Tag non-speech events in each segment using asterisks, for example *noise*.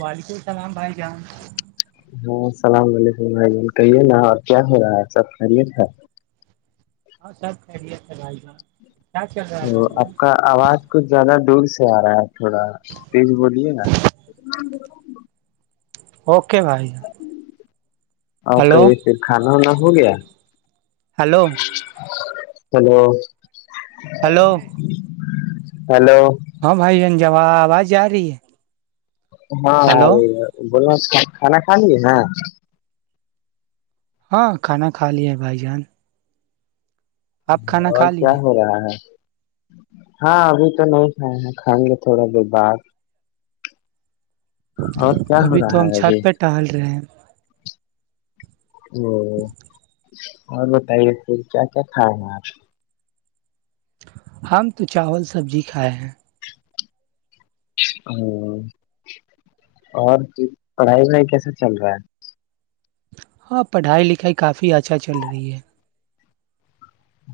وعلیکم السلام بھائی جان ہاں السلام علیکم بھائی جن کہیے نا اور کیا ہو رہا ہے سب خیریت ہے ہاں سب خریت تھا بھائی گ آپ کا آواز کچھ زیادہ دور سے آ رہا ہے تھوڑا تیز بولیے نا ا *inaudible* اور ہلو کہے پھر کھانا وانا ہو گیا ہلو ہلو ہلو ہلو ہاں بھائی جن جواب آاز جا رہی ہے ہلو ہاںرے بولنا کھانا کھا لی ہاں ہاں کھانا کھا لی ہے بھائی جان آپ کھانا اور کھا کیا لیے ہو رہا ہے ہاں ابھی تو نہیں کھائے ہیں کھائیں گے تھوڑا بہت بار ہو ابھی تو رہا ہم ہے چھت ابھی پہ ٹہل رہے ہیں ہ *inaudible* اور بتائیے پھر کیا کیا کھائے ہیں آپ ہم تو چاول سبزی کھائے ہیں ہ اور پڑھائی وڑھائی کیسا چل رہا ہے ہاں پڑھائی لکھائی کافی اچھا چل رہی ہے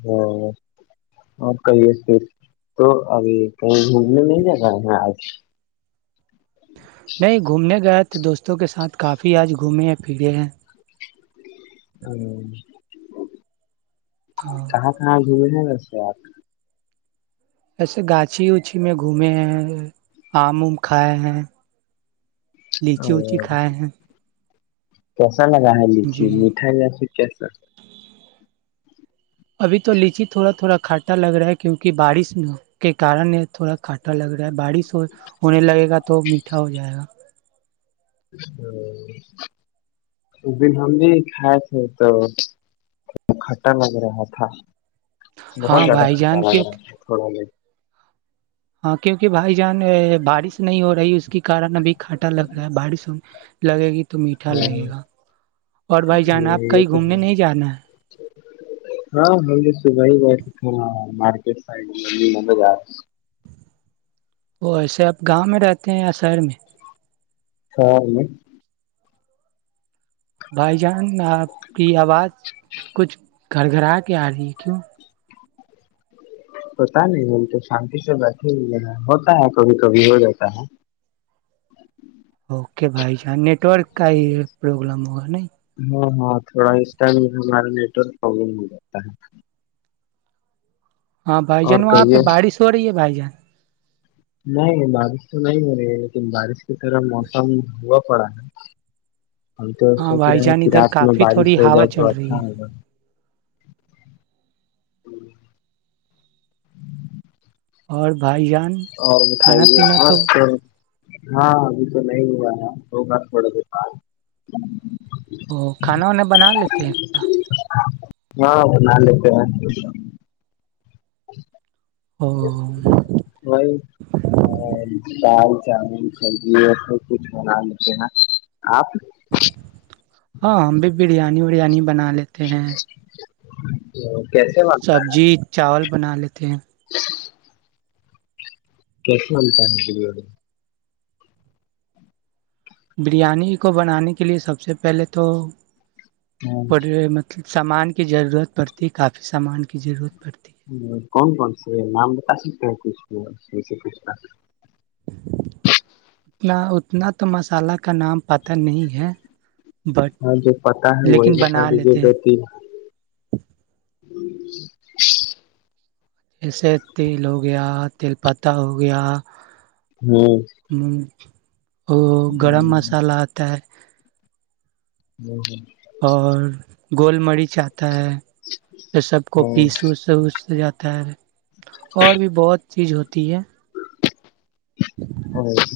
ہ اور کہے پھر تو ابھی کہیں گھومنے نہیں جا رہا ہیں آج نہیں گھومنے گیا تھا دوستوں کے ساتھ کافی آج گھومے ہیں پھرے ہیں ہاں *unintelligible* ہاں کاہپ نہ جوئے تھ بس بات ایسے گاچھی ووچھی میں گھومے ہیں آم ام کھائے ہیں لیچی اوچی اور کھائے ہیں کیسا لگا ہے لیچی جی میٹھائی ل کیسا اب تو لیچی تھوڑا تھوڑا کھاٹا لگ رہا ہے کیونکہ بارش کے کن تھوڑا کھاٹا لگ رہا ہے بارش ہو ہونے لگے گا تو میٹھا ہو جائے گا اس دن ہم نہیں کھائے تھے تو کھٹا لگ رہا تھا بہت ہاں زیادہ بھائی کھٹا جان ل کی رہا تھوڑا بھی ہاں کیونکہ بھائی جان بارش نہیں ہو رہی اس کے کارن ابھی کھٹا لگ رہا ہے بارش لگے گی تو میٹھا ہاں لگے گا اور بھائی جان ہ آپ یہ کہیں تو گھومنے نہیں جانا ہے ہاں ہم تو صبح ہی گئے تھاک ف مب ج وہ ایسے آپ گاؤں میں رہتے ہیں شہر میں سھا میں بھائی جان آپ کی آواز کچھ گھر گھرا کے آ رہی کیوں پتا نہیں ہم تو شانتی سے بیٹھے ہوئے ہیں ہوتا ہے کبھی کبھی ہو جاتا ہے اوکے بھائی جان نیٹورک کا ہی پربلم ہوگا نہیں تو ا ہو جاتتا ہے ہاں بھائی جان اور وہاں پہ کہیے بارش ہو رہی ہے بھائی جان نہیں بارش تو نہیں ہو رہی ہے لیکن بارش کے کن موسم ہوا پڑا ہے ہم تو ہاں سوچ بھائی رہے ہیں جان کہ ادھر رات میں کافی بارش تھوڑی ہو ہوا جائے چل تو رہی اچھا ہے ہوگا ج *unintelligible* اور بھائی جب اور بتائیے اور تو ہاں ابھی تو نہیں ہوا توگ تھڑا د پال ا کھانا وانا بنا لیتے ہیں ہاں نانےتے او ج *unintelligible* نہیں *unintelligible* چاامن سلدی اور سب کچھ بنا لیتے نا آپ ہاں ہم بھی بریانی وریانی بنا لیتے ہیں ج *unintelligible* سبزی چاول بنا لیتے ہیں کیسل *unintelligible* *inaudible* بریانی کو بنانے کے لئے سب سے پہلے تو پڑ رہے مطلب سامان کی ضرورت پڑتی کافی سامان کی ضرورت پڑتی ہے کون کون سے نام بتا سکتے ہیں کی سے کنا اتنا اتنا تو مسالہ کا نام پت نہیں ہے بٹ ہاں جو پتا ہے وہی لیکن بتا بنا دیجیے لیتے ہیں ہ *unintelligible* جیسے تیل ہو گیا تیل پتا ہو گیا ہوں ہوں *inaudible* ا گرم مسالحہ آتا ہے ہ ہ *unintelligible* اور گول می چ آ *unintelligible* ہے تو سب کو پیس کیسا وس اس سے جاتا ت *unintelligible* اور بھی بہت چیز ہو *unintelligible*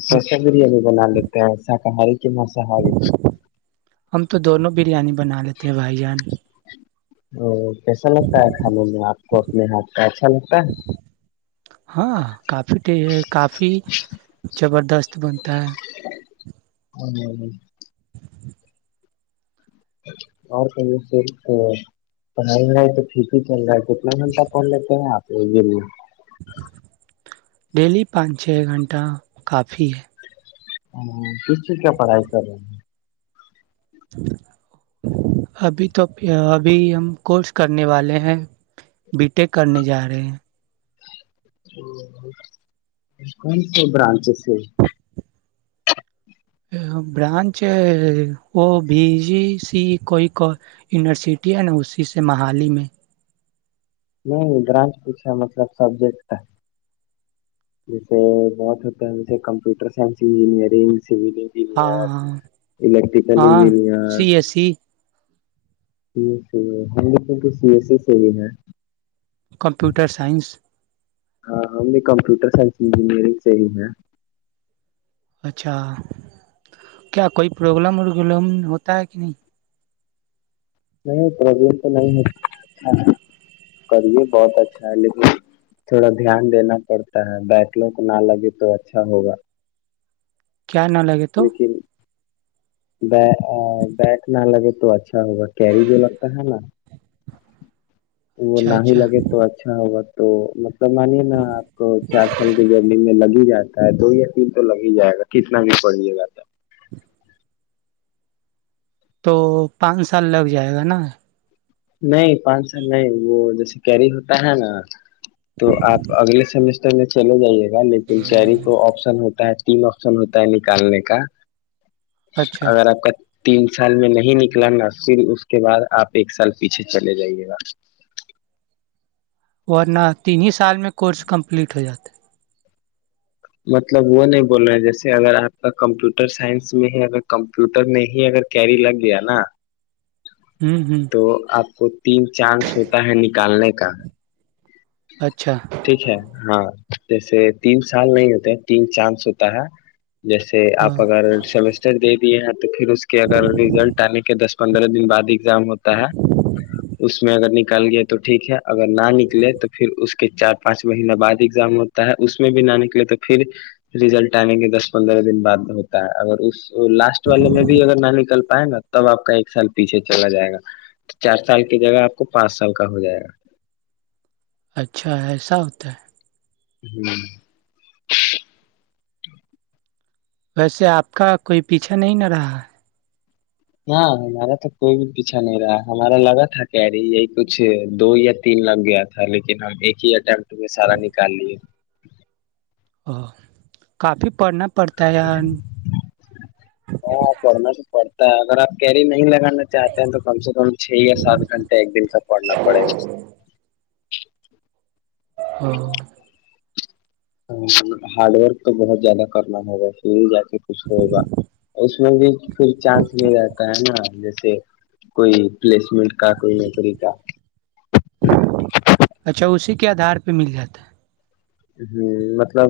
اور اسر بریانی بنا لیتے ہیں شاکاہاری کی مساحی *unintelligible* ہم تو دونوں بریانی بنا لیتے ہیں بھائی جان ہ *unintelligible* کیسا لگتا ہے کھانے میں آپ کو اپنے ہاتھ کا اچھا لگتا ہے ہاں کافی دست بنتا ہے ہ *unintelligible* اور کہ صرف پہل رہا ہے تو پھر بھی چل رہا ہے کتنے منٹر فن ل تو ہیں آپ ج ج *unintelligible* ڈیلی پانچ چھ گھنٹہ کافی ہے ہاں کس چیز کیا پڑھائی کر رہے ہیں ابھی تو ابھی ہم کورس کرنے والے ہیں بی ٹیک کرنے جا رہے ہیں کون سی برانچ سے برانچ ہے وہ بی جی سی کوئی یونیورسٹی ہے نا اسی سے محالی میں نہیں برانچ پوچھا مطلب سبجیکٹ ہے جیسے بہت ہوتا ہے جیسے computer science engineering civil engineer ہاں ہاں الیکٹریکل ہاں engineer C S C C S C ہے ہم لوگ بی سی ایس سی سے ہی ہے کمپیوٹر سائنس ہاں ہم بھی کمپیوٹر سائس انجینئرنگ سے ہی ہیں اچھا کیا کوئی پرابلم اولم ہوتا ہے کیا نہیں پرابلم تو نہیں ہو اچھا کرے بہت اچھا ہے لیکن تھوڑا دھیان دینا پڑتا ہے بیڈ لک نہ لگے تو اچھا ہوگا کیا نہ لگے تو لیکن بیٹ نہ لگے تو اچھا ہوگا کیری جو لگتا ہے نا وہ اچھا نہ ہی اچھا لگے تو اچھا ہوگا تو مط تو مانیے نا آپ کو چار سال کی جرنی میں لگ ہی جاتا گائے دو یا تین تو لگ ہی جائے گا کتنا بھی پڑھیے گا تو *inaudible* تو پانچ سال لگ جائے گا نا نہیں پانچ سال نہیں وہ جیسے کیری ہوتا ہے نا تو آپ اگلے سمیس کرنے چلے جائیے لیکن شہری کو آپشن ہوتا ہے تین آپشن ہوتا ہے نکالنے کا اچھا اگر آپ کا تین سال میں نہیں نکلا نا پھر اس کے بعد آپ ایک سال پیچھے چلے جائیے گا ورنہ تین ہی س سال میں کورس کمپلیٹ ہو جاتا ہے مطلب وہ نہیں بول رہے ہیں جیسے اگر آپ کا کمپیوٹر سائنس میں ہے اگر کمپیوٹر میں ہی اگر کیری لگ گیا نا ہوں ہوں تو آپ کو تین چانس ہوتا ہے نکالنے کا اچھا ٹھیک ہے ہاں جیسے تین سال نہیں ہوتے ہیں تین چانس ہوتا ہے جیسے آپ اگر سیمسٹر دیک *unintelligible* *unintelligible* دس پندرہ دن بعد ہی ایزام ہوتا ہے اس میں اگر کال گئے تو ٹھیک ہے اگر نہ نکلے تو پھر اس کے چار پانچ مہینہ بعد ایگزام ہوتا ہے اس میں بھی لانے کے لیے تو پھر ریزلٹ آنے کے دس پندرہ دن بعد ہوتا ہے اگر اس تو لاسٹ والے میں بھی اگر ن نکل پ نا تب آپ کا ایک سال پیچھے چلا جائے گا چار سال کی جگہ آپ کو پانچ سال کا ہو جائے گا اچھا ایسا ہوتا ہے ہوں ویسے آپ کا کوئی پیچھا نہیں نہ رہا ہاں ہمارا تو کوئی بھی پیچھا نہیں رہا ہمارا لگا تھا کہری یہی کچھ دو یا تین لگ گیا تھا لیکن ہم ایک ہی اٹمٹ میں سارا نکال لے کافی پڑھنا پڑتا ہے ی ہاں پڑھنا تو پڑتا اگر آپ کیری نہیں لگان نا چاہتے ہیں تو کم سے کم چھ یا سات گھنٹے ایک دن کا پڑھنا پڑے گا ہ ہ ہارڈ ورک تو بہت زیادہ کرنا ہوگا پ ہی جات کچھ ہوگا اس میں بھی پھر چانس لے رہاتتا ہے نا جیسے کوئی پلیسمنٹ کا کوئی نوکری کا اچھا اسی کے آدھار پہ مل جاتا ہے ہ مطلب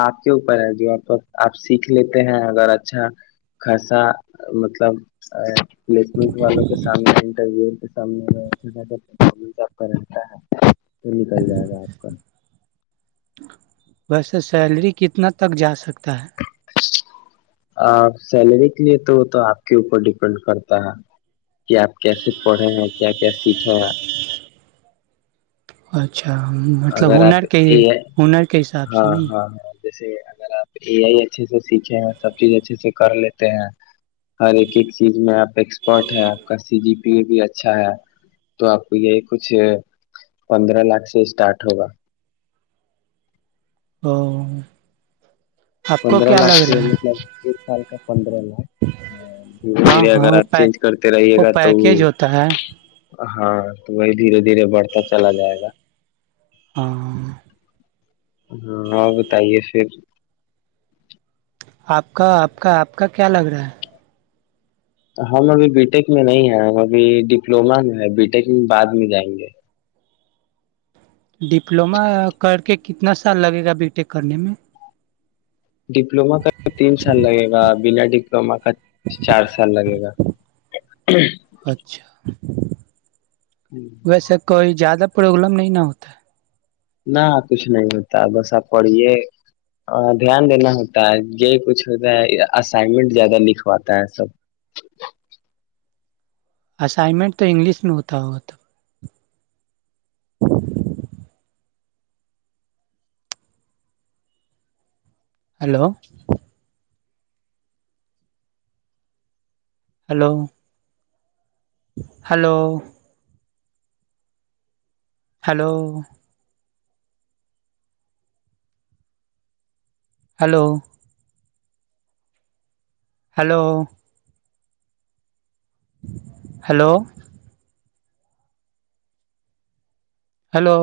آپ کے اوپر ہے جو آپ سیکھ لیتے ہیں اگر اچھا خاصا مطلب پلیسمنٹ والوں کے سامنے انٹرویو سامنے سب کا رہتا ہے تو نکل جائے گا آپ کا ویسے سیلری کتنا تک جا سکتا ہے آ سیلری کے لیے تو تو آپ کے اوپر ڈیپینڈ کرتا ہے کہ آپ کیسے پڑھے ہیں کیا کیا سیکھے ہیں اچھا اچھا مطلب اگر ہنر آپ کے اے آئی ہنر کے حساب ہاں سے نہیں ہاں ہاں جیسے اگر آپ اے آئی اچھے سے سیکھے ہیں سب چیز اچھے سے کر لیتے ہیں ہر ایک ایک چیز میں آپ ایکسپرٹ ہے آپ کا سی جی پی بھی اچھا ہے تو آپ کو یہ کچھ پندرہ لاکھ سے اسٹارٹ ہوگا ہو پندرہ لاک سے مطلب ایک سال کا پندرہ لاکھ دھیرے ہاں دھیرے ہاں اگر وہ آپ پے چینج کرتے رہیے گا تو وہ پیکیج ہوتا ہے ہاں تو وہی دھیرے دھیرے بڑھتا چلا جائے گا ہاں ہاں اور بتائیے پھر آپ کا آپ کا آپ کا کیا لگ رہا ہے ہم ابھی بی ٹیک میں نہیں ہیں ہم ابھی ڈپلوما میں ہے بی ٹیک میں بعد میں جائیں گے ڈپلوما کر کے کتنا سال لگے گا بی ٹیک کرنے میں ڈپلوما کا تین سال لگے گا بنا ڈپلوما کا چار سال لگے گا ہ اچھا ویسے کوئی زیادہ پرابلم نہیں ن ہوتا نہ کچھ نہیں ہوتا بس آپ پڑھیے دھیان دینا ہوتا ہے یہ کچھ ہوتا ہے اسائنمنٹ زیادہ لکھواتا ہے سب اسائنمنٹ تو انگلش میں ہوتا ہوا تب hello hello hello hello hello hello hello hello